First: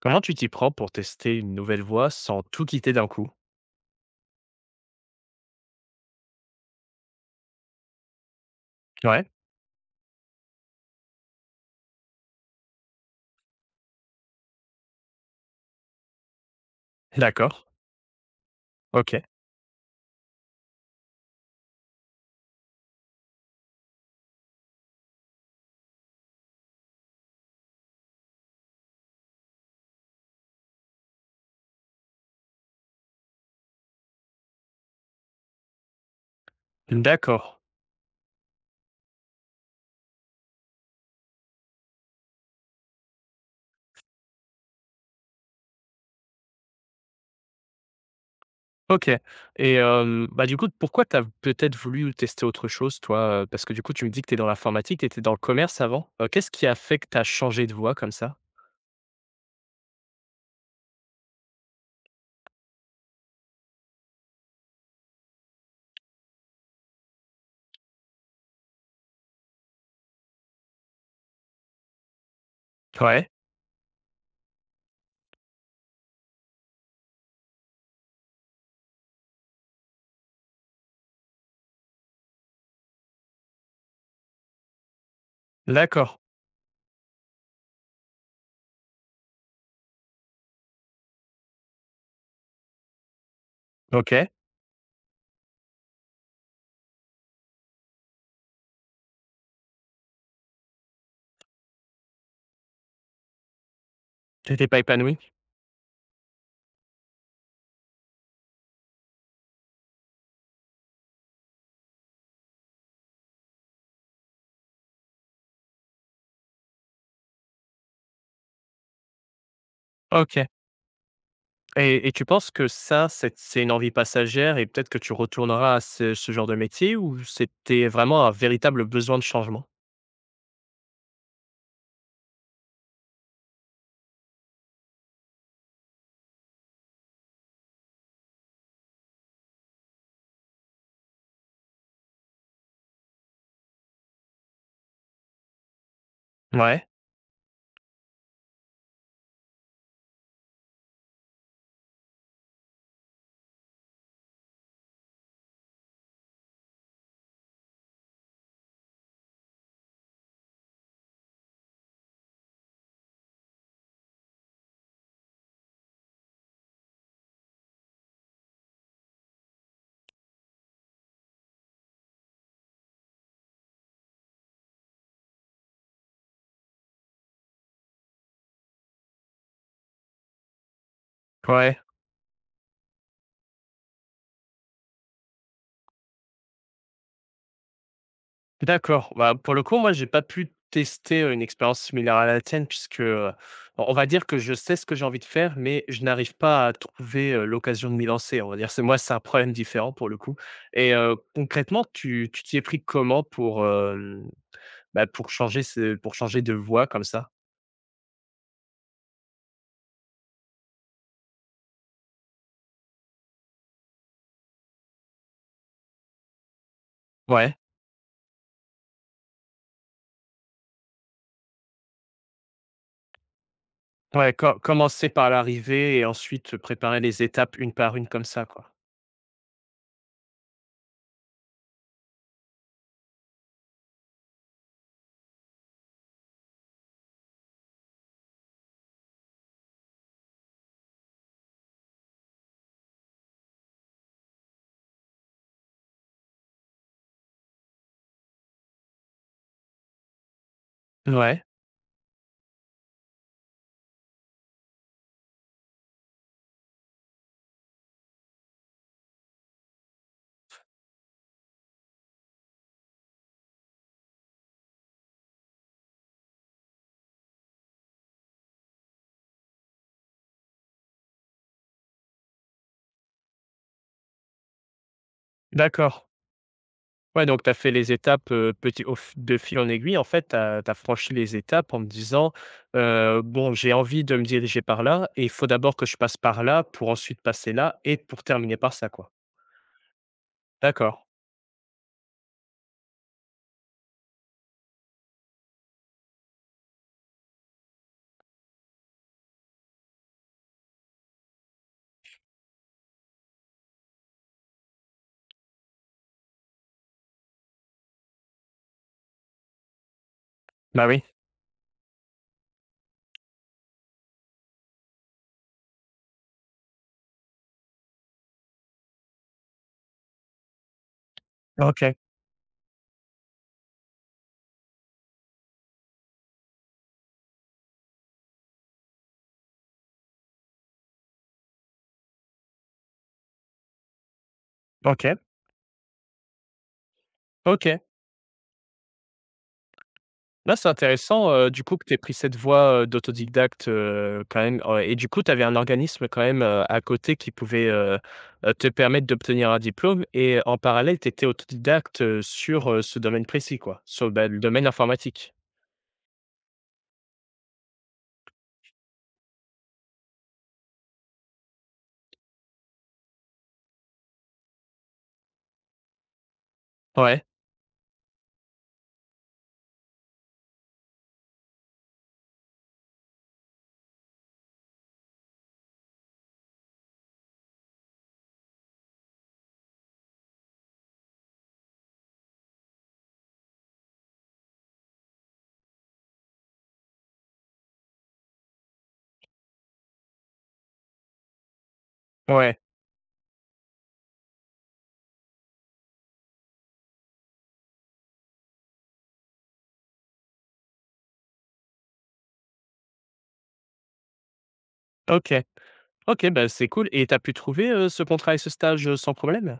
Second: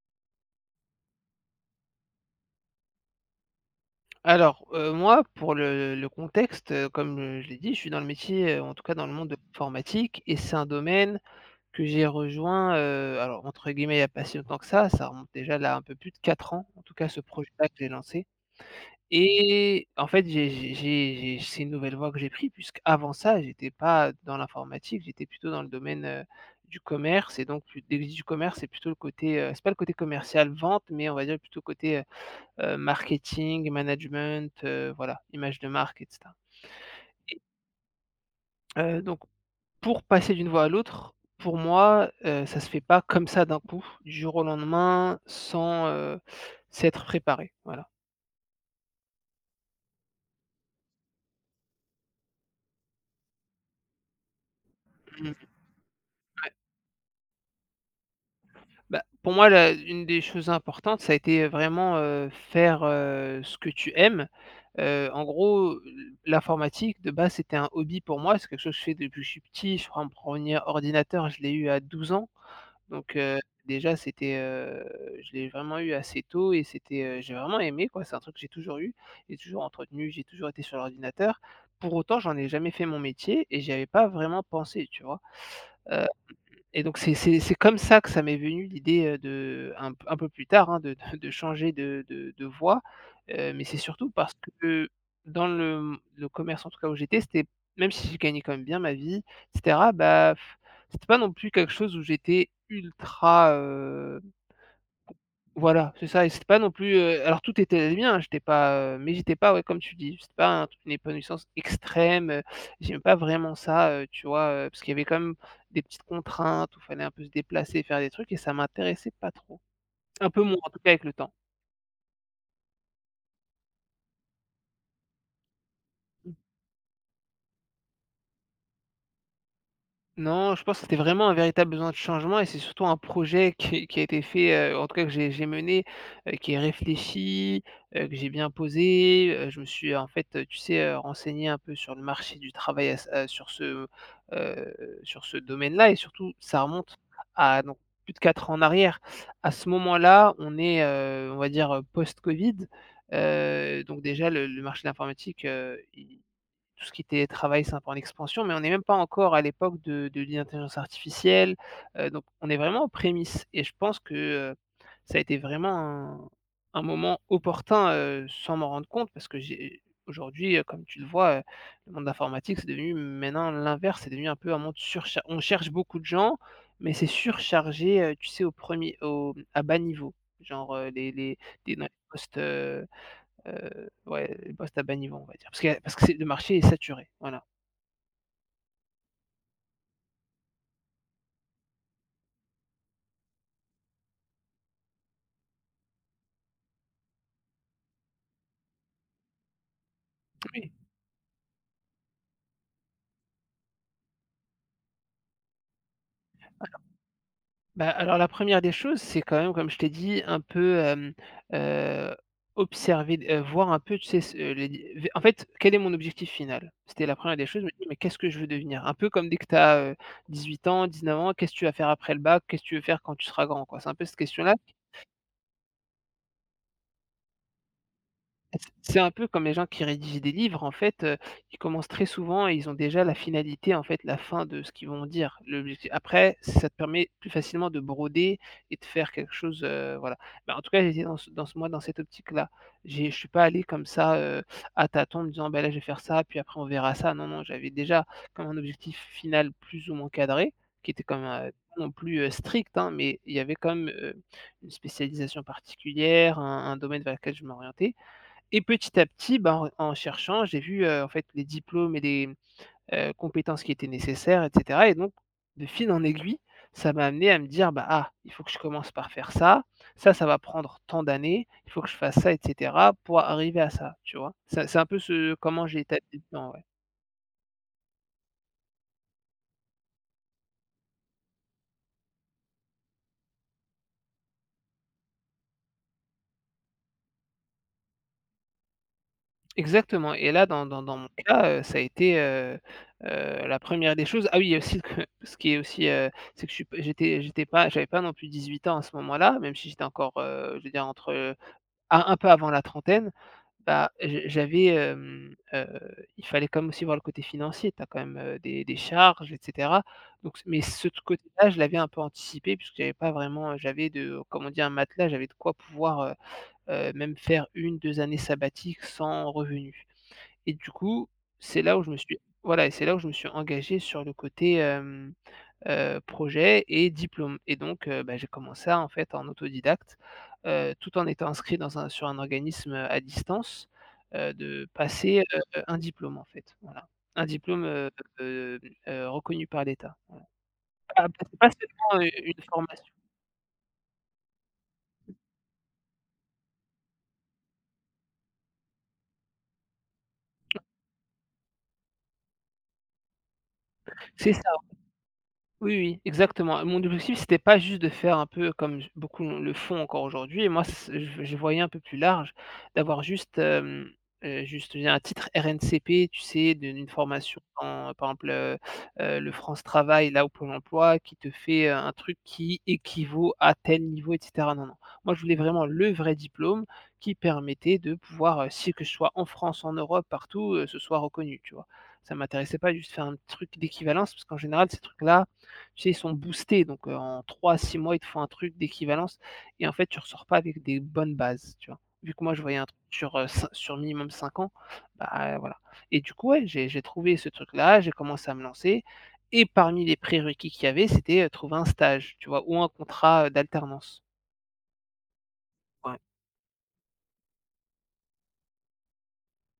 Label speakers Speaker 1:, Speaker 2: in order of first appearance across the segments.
Speaker 1: Comment tu t'y prends pour tester une nouvelle voie sans tout quitter d'un coup?
Speaker 2: Alors, moi, pour le contexte, comme, je l'ai dit, je suis dans le métier, en tout cas dans le
Speaker 1: Ouais,
Speaker 2: monde de l'informatique, et c'est un domaine que j'ai rejoint, alors entre guillemets, il y a pas si longtemps que ça remonte déjà là un peu plus de 4 ans, en tout cas ce
Speaker 1: d'accord,
Speaker 2: projet-là que j'ai lancé.
Speaker 1: OK.
Speaker 2: Et en fait, j'ai c'est une nouvelle voie que j'ai prise, puisque avant ça, j'étais pas dans l'informatique, j'étais plutôt dans le domaine, du commerce. Et donc plus dès que je dis du commerce, c'est plutôt le côté, c'est pas le côté commercial vente, mais on va dire plutôt côté, marketing, management, voilà, image de marque, et cetera.
Speaker 1: D'accord,
Speaker 2: Et donc pour passer d'une voie à l'autre, pour moi, ça se fait pas comme ça d'un coup, du jour au lendemain, sans, s'être préparé, voilà.
Speaker 1: OK bah, du coup, pourquoi tu as peut-être voulu tester autre chose toi, Parce que du coup, tu me dis que tu es dans l'informatique, tu étais dans
Speaker 2: Mmh.
Speaker 1: le commerce avant. Qu'est-ce qui a fait que tu as changé de voie comme ça?
Speaker 2: Bah, pour moi, la une des choses importantes, ça a été vraiment, faire, ce que tu aimes. En gros, l'informatique de base, c'était un hobby pour moi, c'est quelque chose que je fais depuis que je suis petit. Je prends mon premier ordinateur, je l'ai eu à 12 ans. Donc
Speaker 1: Ouais,
Speaker 2: déjà c'était, je l'ai vraiment eu assez tôt, et c'était, j'ai vraiment aimé quoi, c'est un truc que j'ai toujours eu, j'ai toujours entretenu, j'ai toujours été sur l'ordinateur. Pour autant, j'en ai jamais fait mon métier et j'y avais pas vraiment pensé, tu vois?
Speaker 1: d'accord,
Speaker 2: Et donc c'est comme ça que ça m'est venu l'idée, de un peu plus tard, hein, de de changer de voie, mais c'est surtout
Speaker 1: OK.
Speaker 2: parce que dans le, mmh, le commerce, en tout cas, où j'étais, c'était, même si je gagnais quand même bien ma vie et cetera, bah, pff, c'était pas non plus quelque chose où j'étais ultra,
Speaker 1: Tu étais pas épanoui?
Speaker 2: voilà, c'est ça. Et c'était pas non plus, alors tout était bien, hein, j'étais pas, ouais, comme tu dis, c'était pas un une épanouissance extrême, j'aimais pas vraiment ça, tu vois? Parce qu'il y avait quand même des petites contraintes où fallait un peu se déplacer, faire des trucs, et ça m'intéressait pas trop. Un peu
Speaker 1: OK
Speaker 2: moins, en tout cas avec le temps.
Speaker 1: et tu penses que ça, c'est une envie passagère et peut-être que tu retourneras à ce genre de métier, ou c'était vraiment un véritable besoin de changement?
Speaker 2: Non, je pense que c'était vraiment un véritable besoin de changement, et c'est surtout un projet qui a été fait, en tout cas que j'ai mené, qui est réfléchi, que j'ai bien posé, je me suis en fait, tu sais, renseigné un peu sur le marché du travail à heu, sur ce domaine-là. Et surtout ça
Speaker 1: Ouais,
Speaker 2: remonte à donc plus de 4 ans en arrière. À ce moment-là, on est, on va dire, post-covid, donc déjà le marché de l'informatique, tout ce qui était travail c'est un peu en expansion, mais on n'est même pas encore à l'époque de l'intelligence artificielle, donc on est vraiment aux prémices. Et je pense que, ça a été vraiment un moment opportun, sans m'en rendre compte, parce que j'ai aujourd'hui, comme tu le vois, le monde informatique, c'est devenu maintenant l'inverse, c'est devenu un peu un monde surcha on cherche beaucoup de gens, mais c'est surchargé, tu sais, au à bas niveau, genre, les des
Speaker 1: ouais.
Speaker 2: postes. Ouais, les postes à bas niveau, on va dire. Parce que c'est le marché est saturé, voilà.
Speaker 1: D'accord. Bah, pour le coup, moi, j'ai pas pu tester, une expérience similaire à la tienne puisque, on va dire que je sais ce que j'ai envie de faire, mais je n'arrive pas à trouver, l'occasion de m'y lancer, on va dire. C'est moi, c'est un problème différent pour le coup
Speaker 2: Oui.
Speaker 1: et concrètement, tu t'y es pris comment pour, bah, pour changer ce pour changer de voie comme ça?
Speaker 2: Bah, alors la première des choses, c'est quand même, comme je t'ai dit, un peu, heu, observer, voir un peu, tu sais, ce les d en fait, quel est mon objectif final? C'était la première des
Speaker 1: Ouais.
Speaker 2: choses, je me dis: «Mais qu'est-ce que je veux devenir?» Un peu comme dès que tu as, 18 ans, neuf ans, qu'est-ce que tu vas faire après le bac? Qu'est-ce que tu veux faire quand tu seras grand, quoi? C'est un peu cette
Speaker 1: Ouais,
Speaker 2: question-là.
Speaker 1: commencer par l'arrivée et ensuite préparer les étapes une par une comme ça, quoi.
Speaker 2: C'est un peu comme les gens qui rédigent des livres en fait, ils commencent très souvent et ils ont déjà la finalité, en fait, la fin de ce qu'ils vont dire. L'objectif après, ça te permet plus facilement de broder et de faire quelque chose, voilà. Mais en tout cas, j'étais dans ce moi, dans cette optique-là. J'ai Je suis pas allé comme ça, à tâtons, en me disant: «Ben là, je vais faire ça, puis après on verra ça». Non, non, j'avais déjà comme un objectif final plus ou moins cadré, qui était comme
Speaker 1: Ouais,
Speaker 2: même, pas non plus, strict, hein, mais il y avait quand même, une spécialisation particulière, un domaine vers lequel je m'orientais. Et petit à petit, ben, en cherchant, j'ai vu, en fait, les diplômes et les, compétences qui étaient nécessaires, et cetera. Et donc de fil en aiguille, ça m'a amené à me dire: «Bah, ah, il faut que je commence par faire ça, ça, ça va prendre tant d'années, il faut que je fasse ça et cetera pour arriver à ça», tu vois? C'est un peu ce comment j'ai été
Speaker 1: d'accord.
Speaker 2: dedans, ouais.
Speaker 1: Ouais, donc tu as fait les étapes, petit au f de fil en aiguille, en fait, tu as franchi les étapes en me disant: Bon, j'ai envie de me diriger par là et il faut d'abord que je passe par là pour ensuite passer là et pour terminer par ça, quoi».
Speaker 2: Exactement. Et là, dans
Speaker 1: D'accord.
Speaker 2: mon cas, ça a été, la première des choses, ah oui, il y a aussi que ce qui est aussi, c'est que je suis p j'avais pas non plus 18 ans à ce moment-là, même si j'étais encore, je veux dire entre, ah, un peu avant la trentaine, bah, je j'avais, il fallait quand même aussi voir le côté financier. Tu as quand même, des charges et cetera. Donc c Mais
Speaker 1: Bah,
Speaker 2: ce t
Speaker 1: oui.
Speaker 2: côté-là, je l'avais un peu anticipé, puisque j'avais pas vraiment, j'avais, de comme on dit, un matelas, j'avais de quoi pouvoir, même faire une, deux années sabbatiques sans revenus. Et du coup, c'est là où je
Speaker 1: OK.
Speaker 2: me suis, voilà, et c'est là où je me suis engagé sur le côté, hem projet et diplôme. Et donc bah, j'ai commencé en fait en autodidacte, tout en étant inscrit dans un sur un organisme, à distance, de
Speaker 1: OK.
Speaker 2: passer, un diplôme en fait, voilà. Un diplôme,
Speaker 1: OK.
Speaker 2: hem, reconnu par l'État.
Speaker 1: Là, c'est
Speaker 2: Ah,
Speaker 1: intéressant,
Speaker 2: c'est pas
Speaker 1: du coup, que tu aies
Speaker 2: seulement,
Speaker 1: pris cette
Speaker 2: une
Speaker 1: voie,
Speaker 2: formation.
Speaker 1: d'autodidacte, quand même, et du coup, tu avais un organisme quand même, à côté qui pouvait, te permettre d'obtenir un diplôme et en parallèle, tu étais autodidacte, sur, ce domaine précis, quoi? Sur, bah,
Speaker 2: C'est
Speaker 1: le
Speaker 2: ça.
Speaker 1: domaine informatique?
Speaker 2: Oui, oui, exactement. Mon objectif, c'était pas juste de faire un peu comme beaucoup le font encore aujourd'hui. Et moi, je voyais un peu plus large, d'avoir juste, juste je veux dire, un titre RNCP, tu sais, d'une
Speaker 1: Ouais,
Speaker 2: formation, en, par exemple, le France Travail, là, au Pôle emploi, qui te fait un truc qui équivaut à tel niveau, etc. Non, non. Moi, je voulais vraiment le vrai diplôme qui permettait de pouvoir, si que je sois en France, en Europe, partout, ce soit reconnu, tu vois. Ça m'intéressait pas juste faire un truc d'équivalence, parce qu'en général, ces trucs-là, tu sais, ils sont boostés, donc en 3, à 6 mois, ils te font un truc d'équivalence, et en fait, tu ressors pas avec des bonnes bases, tu vois? Vu que moi, je voyais
Speaker 1: ouais,
Speaker 2: un truc sur, cin sur minimum 5 ans, bah, voilà. Et du coup, ouais, j'ai trouvé ce truc-là, j'ai commencé à me lancer. Et parmi les prérequis qu'il y avait, c'était, trouver un stage, tu vois? Ou un contrat, d'alternance.
Speaker 1: OK.
Speaker 2: Ouais.
Speaker 1: OK, bah, c'est cool et t'as pu trouver, ce contrat et ce stage, sans problème?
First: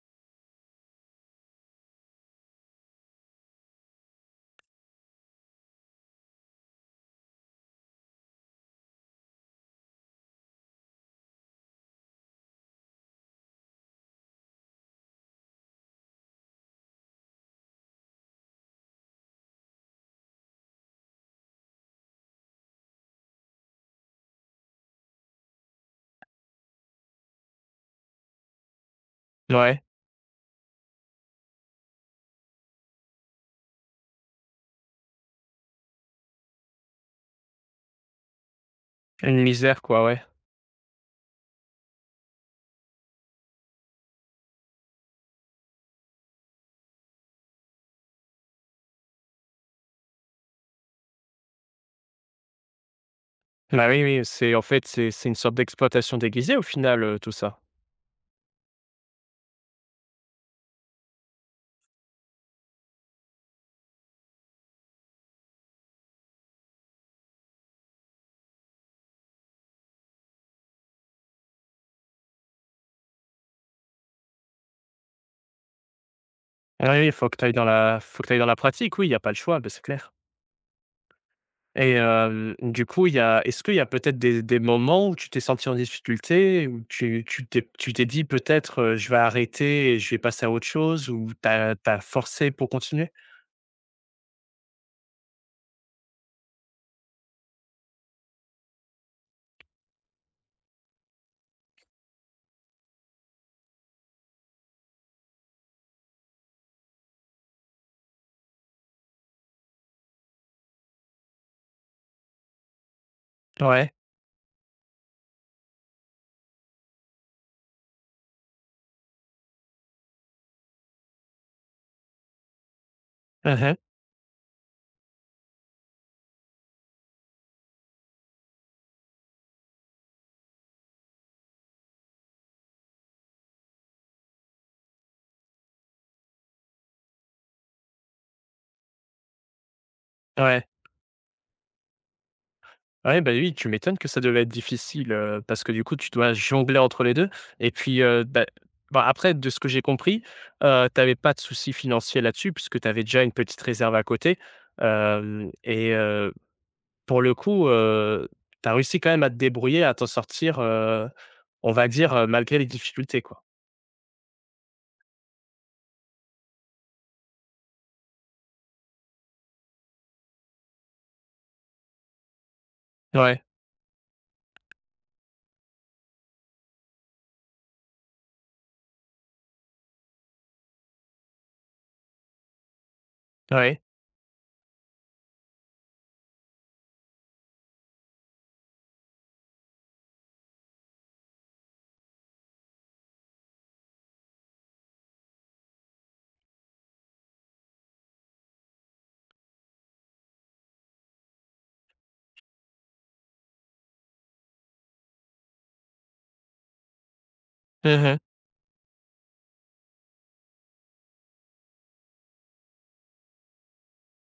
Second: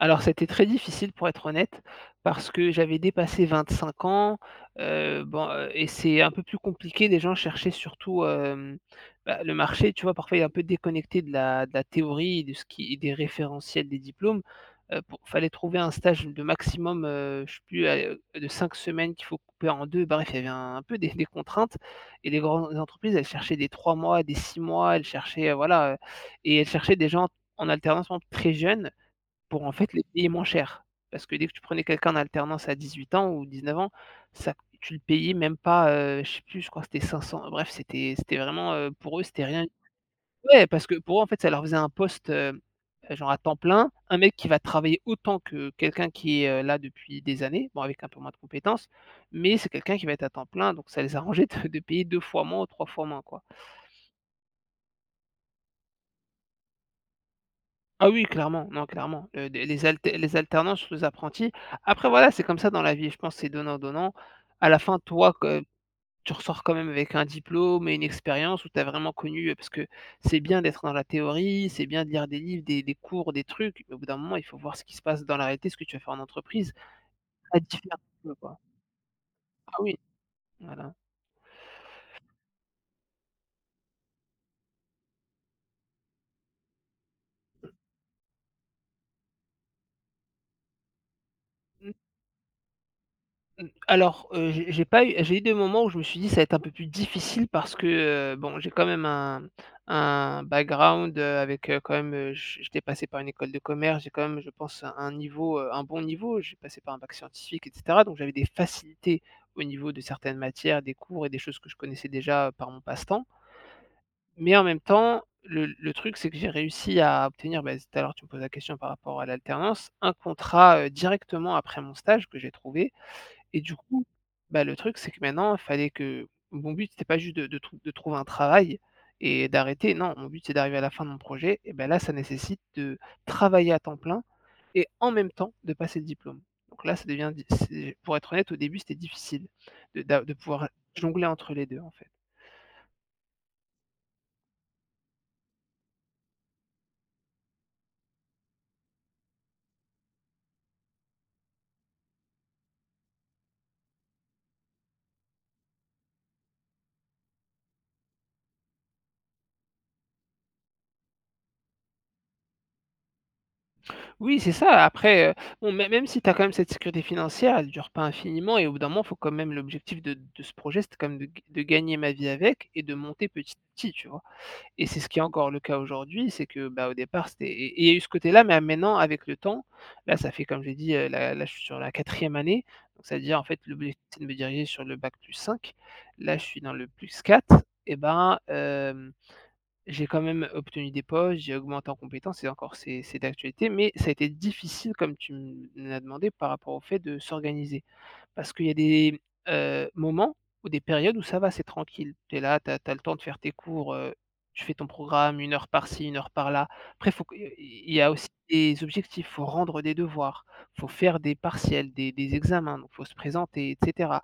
Speaker 2: Alors, c'était très difficile pour être honnête, parce que j'avais dépassé 25 ans, bon, et c'est un peu plus compliqué. Les gens cherchaient surtout, bah, le marché, tu vois? Parfois, il est un peu déconnecté de la théorie, de ce qui des référentiels des diplômes. Il fallait trouver un stage de maximum, je sais plus, de 5 semaines qu'il faut couper en 2. Bref, il y avait un peu des contraintes, et les grandes entreprises, elles cherchaient des 3 mois, des 6 mois, elles cherchaient, voilà, et elles cherchaient des gens en alternance, par exemple, très jeunes, pour en
Speaker 1: Ouais,
Speaker 2: fait les payer moins cher. Parce que dès que tu prenais quelqu'un en alternance à 18 ans ou 19 ans, ça, tu le payais même pas, je sais plus, je crois que c'était 500, bref, c'était vraiment, pour eux,
Speaker 1: une
Speaker 2: c'était rien.
Speaker 1: misère quoi, ouais.
Speaker 2: Ouais, parce que pour eux, en fait, ça leur faisait un poste, genre à temps plein. Un mec qui va travailler autant que quelqu'un qui est, là depuis des années, bon avec un peu moins de compétences, mais c'est quelqu'un qui va être à temps plein, donc ça les arrangeait de payer 2 fois moins ou 3 fois moins, quoi.
Speaker 1: Bah, oui, oui, c'est en fait, c'est une sorte d'exploitation déguisée au final, tout ça?
Speaker 2: Ah oui, clairement, non, clairement. Le des les alter les alternants, surtout les apprentis. Après voilà, c'est comme ça dans la vie, je pense que c'est donnant-donnant. À la fin, toi, que tu ressors quand même avec un diplôme et une expérience où tu as vraiment connu parce que c'est bien d'être dans la théorie, c'est bien de lire des livres, des cours, des trucs, mais au bout d'un moment, il faut voir ce qui se passe dans la réalité, ce que tu vas faire en entreprise.
Speaker 1: Ah oui, il faut que tu ailles
Speaker 2: Ça
Speaker 1: dans
Speaker 2: diffère
Speaker 1: la faut que
Speaker 2: un
Speaker 1: tu dans la
Speaker 2: quoi.
Speaker 1: pratique, oui, il y a pas le choix, beh,
Speaker 2: Ah
Speaker 1: c'est
Speaker 2: oui,
Speaker 1: clair.
Speaker 2: voilà.
Speaker 1: Et du coup, il y a est-ce qu'il y a peut-être des moments où tu t'es senti en difficulté, où tu t'es tu t'es dit: «Peut-être, je vais arrêter et je vais passer à autre chose», ou t'as forcé pour continuer?
Speaker 2: Mmh, alors, j'ai pas eu j'ai eu des moments où je me suis dit: «Ça va être un peu plus difficile» parce que, bon, j'ai quand même un background, avec, quand même, heu, j'étais passé par une école de commerce, j'ai quand même, je pense, un niveau, un bon niveau. J'ai passé par un bac scientifique et cetera, donc j'avais des facilités au niveau de certaines matières, des cours et des choses que je connaissais déjà par mon passe-temps.
Speaker 1: Ouais.
Speaker 2: Mais en même temps, le truc, c'est que j'ai réussi à obtenir, bah, tout à l'heure, tu me poses la question par rapport à l'alternance, un contrat, directement après mon stage que j'ai trouvé et du
Speaker 1: Mmh.
Speaker 2: coup, bah, le truc, c'est que maintenant, il fallait que mon but, c'était pas juste de trouver un travail et d'arrêter. Non, mon but, c'est d'arriver à la fin de mon projet et ben là, ça nécessite de travailler à temps plein et en même temps de passer le diplôme. Donc là, ça devient di c'est pour être honnête, au début, c'était difficile de
Speaker 1: Ouais.
Speaker 2: pouvoir jongler entre les 2, en fait.
Speaker 1: Ouais, bah, oui, tu m'étonnes que ça devait être difficile, parce que du coup, tu dois jongler entre les 2 et puis, bah, après de ce que j'ai compris, tu avais pas de soucis financiers là-dessus puisque tu avais déjà une petite réserve à côté, hem et pour le coup, tu as réussi quand même à te débrouiller, à t'en sortir, on va dire, malgré les difficultés, quoi?
Speaker 2: Oui, c'est ça. Après, bon, mê même si tu as quand même cette sécurité financière, elle ne dure pas infiniment et au bout d'un moment, faut quand même l'objectif de ce projet, c'était quand même de gagner ma vie avec et de monter
Speaker 1: Ouais,
Speaker 2: petit à petit, tu vois? Et c'est ce qui est encore le cas aujourd'hui, c'est que, bah, au départ, c'était et il y a eu ce côté-là, mais maintenant, avec le temps, là, ça fait comme j'ai dit, là, je suis sur la 4e année, donc ça veut dire, en fait,
Speaker 1: ouais.
Speaker 2: l'objectif, c'est de me diriger sur le bac +5. Là, je suis dans le +4, et ben, j'ai quand même obtenu des postes, j'ai augmenté en compétences et encore c'est d'actualité, mais ça a été difficile, comme tu me l'as demandé, par rapport au fait de s'organiser. Parce qu'il y a des, moments ou des périodes où ça va, c'est tranquille. Tu es là, tu as le temps de faire tes cours, tu fais ton programme une heure par-ci, une heure par-là. Après faut que il y a
Speaker 1: Mmh.
Speaker 2: aussi des objectifs, faut rendre des devoirs, faut faire des partiels, des examens, donc faut se présenter et cetera.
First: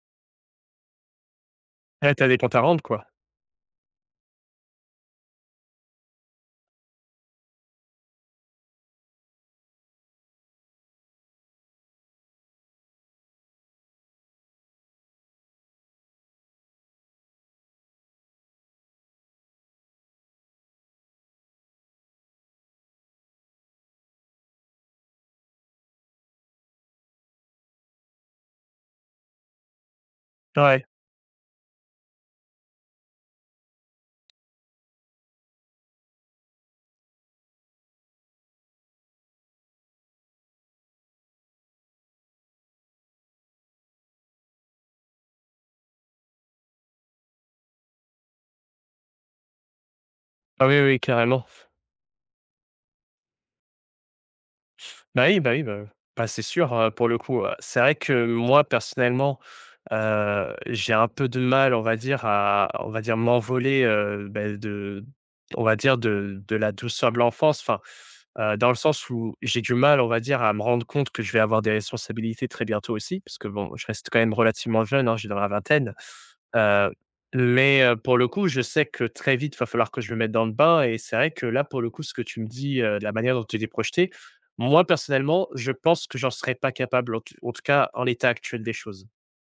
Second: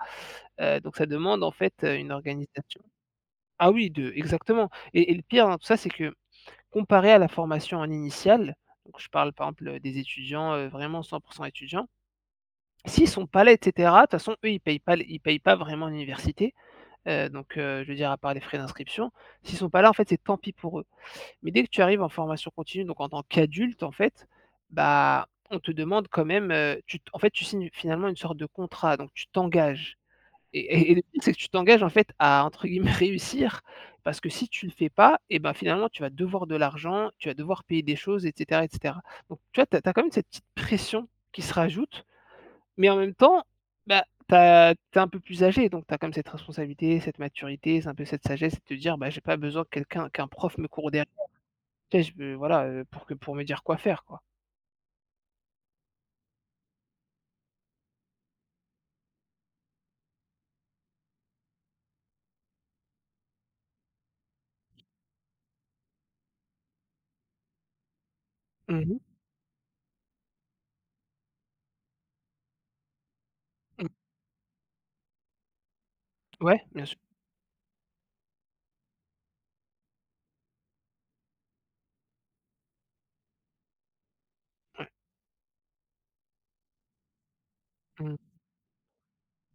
Speaker 2: Donc ça demande en fait, une
Speaker 1: Ouais, tu des comptes à
Speaker 2: organisation.
Speaker 1: rendre, quoi?
Speaker 2: Ah oui, de exactement et le pire dans tout ça, c'est que comparé à la formation en initiale, donc je parle par exemple, des étudiants, vraiment 100 étudiants, si, son palais et cetera, de toute façon, eux, ils payent pas les ils payent pas vraiment l'université, donc je veux dire à part les frais d'inscription. S'ils sont pas là, en fait, c'est tant pis pour eux. Mais dès que tu arrives en formation continue, donc en tant qu'adulte, en fait, bah, on te demande quand même, tu t en fait, tu signes finalement une sorte de contrat, donc tu t'engages et
Speaker 1: Ouais.
Speaker 2: et et le truc, c'est que tu t'engages, en fait, à entre guillemets «réussir» parce que si tu le fais pas et ben, finalement, tu vas devoir de l'argent, tu vas devoir payer des choses et cetera et cetera. Donc tu vois, tu as quand même cette petite pression qui se rajoute mais en même temps, bah, tu as un peu plus âgé, donc t'as comme cette responsabilité, cette maturité, c'est un peu cette sagesse de te dire: «Bah, j'ai pas besoin que quelqu'un qu'un prof
Speaker 1: Ah
Speaker 2: me
Speaker 1: oui,
Speaker 2: court
Speaker 1: oui,
Speaker 2: derrière
Speaker 1: carrément.
Speaker 2: la chaise, voilà, pour que pour me dire quoi faire, quoi».
Speaker 1: Bah oui, bah oui, bah, c'est sûr, pour le coup, c'est vrai que moi personnellement, j'ai un peu de mal, on va dire, à on va dire m'envoler, beh, de on va dire de la douceur de l'enfance. Enfin, dans le
Speaker 2: Mmh mh,
Speaker 1: sens où j'ai du mal, on va dire, à me rendre compte que je vais avoir des responsabilités très bientôt aussi, parce que bon, je
Speaker 2: mmh.
Speaker 1: reste quand même relativement jeune, hein, j'ai dans la vingtaine.
Speaker 2: Ouais, bien
Speaker 1: Heu,
Speaker 2: sûr.
Speaker 1: mais pour le coup, je sais que très vite, il va falloir que je me mette dans le bain et c'est vrai que là, pour le coup, ce que tu me dis, de la manière dont tu t'es projeté, moi, personnellement, je pense que j'en serais pas capable, en tout cas en
Speaker 2: Mmh.
Speaker 1: l'état actuel des choses.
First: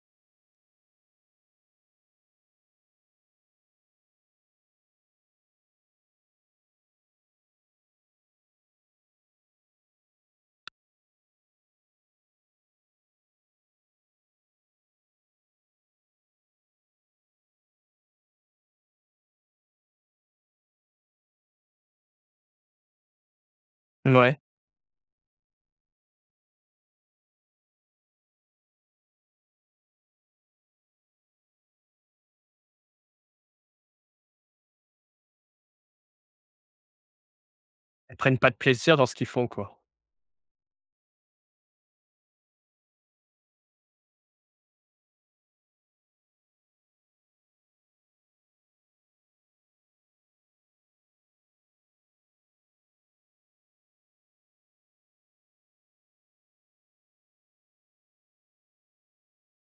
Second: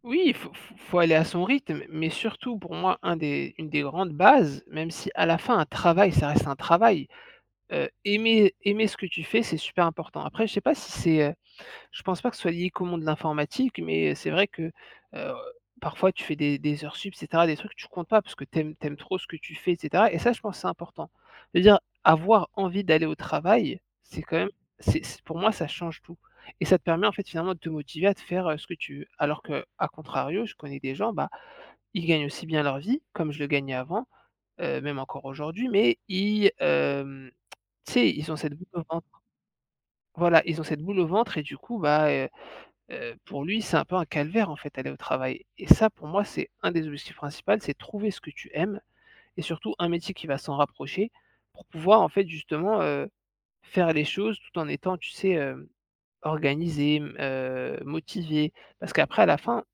Speaker 2: Oui, il faut aller à son rythme, mais surtout pour moi, un des une des grandes bases, même si à la fin un travail, ça reste un travail, heu, aimer ce que tu fais, c'est super important. Après, je sais pas si c'est, heu. Je pense pas que ce soit lié qu'au monde de l'informatique, mais c'est vrai que, heu, parfois tu fais des heures sup et cetera, des trucs que tu comptes pas parce que t'aimes aimes trop ce que tu fais et cetera et ça je pense que c'est important. C'est-à-dire avoir envie d'aller au travail, c'est quand
Speaker 1: Ouais.
Speaker 2: même c'est pour moi ça change tout et ça te permet en fait finalement de te motiver à te faire, ce que tu veux. Alors que, à contrario, je connais des gens, bah, ils gagnent aussi bien leur vie comme je le gagnais avant, même encore aujourd'hui, mais ils, tu sais,
Speaker 1: Elles
Speaker 2: ils ont
Speaker 1: prennent pas de
Speaker 2: cette boule au
Speaker 1: plaisir dans ce
Speaker 2: ventre.
Speaker 1: qu'ils font, quoi.
Speaker 2: Voilà, ils ont cette boule au ventre et du coup, bah, pour lui, c'est un peu un calvaire, en fait, aller au travail et ça, pour moi, c'est un des objectifs principaux, c'est trouver ce que tu aimes et surtout un métier qui va s'en rapprocher pour pouvoir, en fait, justement, faire les choses tout en étant, tu sais, organisé, mmh, motivé. Parce qu'après, à la fin,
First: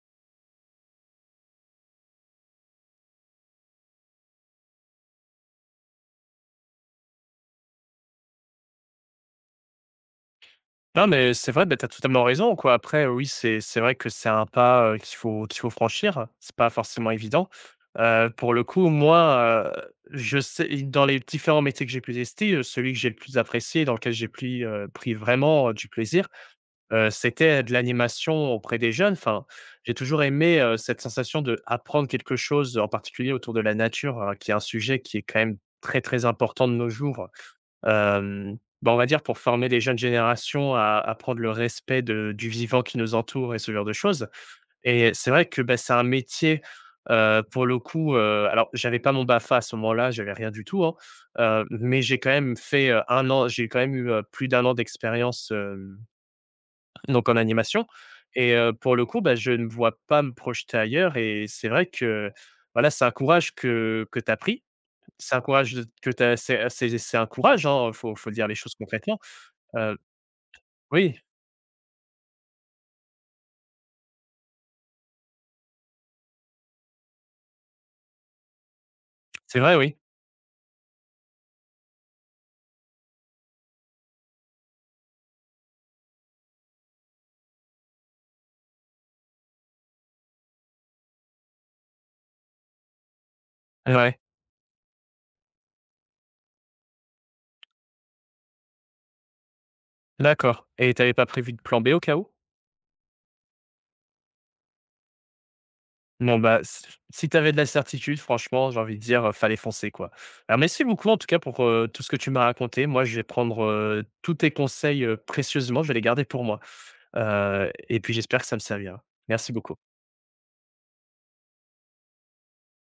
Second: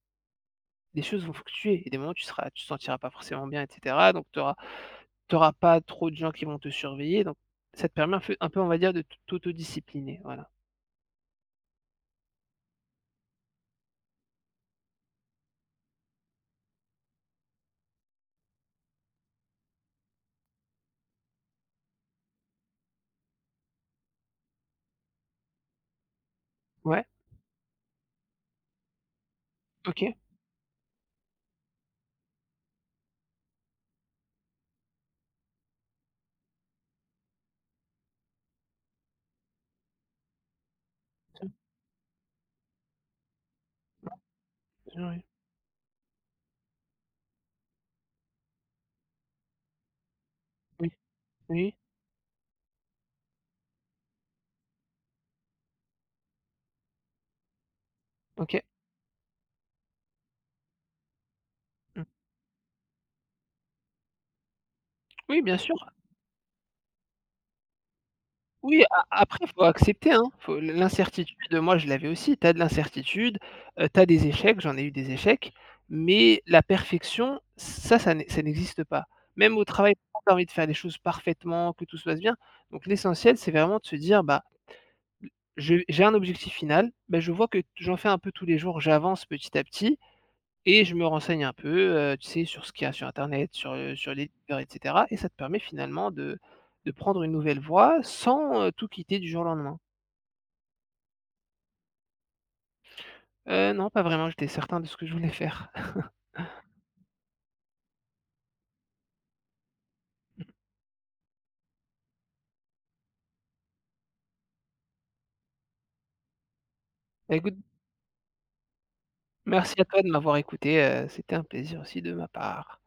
Speaker 2: les choses vont fluctuer et des moments, tu te sentiras pas forcément bien et cetera donc tu auras pas trop de gens qui vont te surveiller donc ça te permet un peu, on va dire, de t'autodiscipliner, voilà.
Speaker 1: Non, mais c'est vrai, bah, tu as totalement raison, quoi. Après, oui, c'est vrai que c'est un pas, qu'il faut franchir. C'est pas forcément évident. Pour le coup, moi, je sais dans les différents métiers que j'ai pu tester, celui que j'ai le plus apprécié, dans lequel j'ai pris, pris vraiment, du plaisir,
Speaker 2: Ouais,
Speaker 1: c'était de l'animation auprès des jeunes. Enfin, j'ai
Speaker 2: OK.
Speaker 1: toujours aimé, cette sensation de apprendre quelque chose, en particulier autour de la nature, qui est un sujet qui est quand même très, très important de nos jours. Bah, on va dire pour former les jeunes générations à prendre le respect de du vivant qui nous entoure et ce genre de choses, et
Speaker 2: Oui,
Speaker 1: c'est vrai que, bah, c'est un métier, pour le coup, alors j'avais pas mon BAFA à ce moment-là, j'avais rien du tout,
Speaker 2: oui.
Speaker 1: hein,
Speaker 2: Oui,
Speaker 1: mais j'ai quand même fait, 1 an, j'ai quand même eu, plus d'un an d'expérience, donc en animation, et
Speaker 2: OK.
Speaker 1: pour le coup, bah, je ne vois pas me projeter ailleurs et c'est vrai
Speaker 2: Mmh.
Speaker 1: que, voilà, c'est un courage que tu as pris. C'est un
Speaker 2: Oui, bien
Speaker 1: courage
Speaker 2: sûr.
Speaker 1: de que t'as. C'est un courage, hein, faut dire les choses
Speaker 2: Oui, a
Speaker 1: concrètement.
Speaker 2: après faut
Speaker 1: Heu,
Speaker 2: accepter, hein, faut
Speaker 1: oui,
Speaker 2: l'incertitude, moi je l'avais aussi, tu as de l'incertitude, tu as des échecs, j'en ai eu des échecs, mais la perfection, ça n'existe pas. Même
Speaker 1: c'est
Speaker 2: au
Speaker 1: vrai,
Speaker 2: travail,
Speaker 1: oui.
Speaker 2: parfois tu as envie de faire les choses parfaitement, que tout se passe bien, donc l'essentiel, c'est vraiment de se dire: «Bah, je j'ai un objectif final, bah, je vois que j'en fais un peu tous les jours, j'avance petit à petit». Et je me renseigne un peu, tu sais, sur ce qu'il y a sur internet, sur, sur
Speaker 1: Ouais,
Speaker 2: les livres et cetera et ça te permet finalement de prendre une nouvelle voie sans, tout quitter du jour au lendemain.
Speaker 1: d'accord, et t'avais pas prévu de plan B au cas où?
Speaker 2: Non, pas vraiment, j'étais certain de ce que je voulais faire.
Speaker 1: Non, bah, s si tu avais de la certitude, franchement, j'ai envie de dire, fallait foncer, quoi. Alors merci beaucoup en tout cas pour, tout ce que tu m'as raconté. Moi, je vais prendre, tous tes conseils, précieusement, je vais les garder pour moi,
Speaker 2: Bah, écoute,
Speaker 1: et puis j'espère que ça me servira. Merci beaucoup.
Speaker 2: merci à toi de m'avoir écouté, c'était un plaisir aussi de ma part.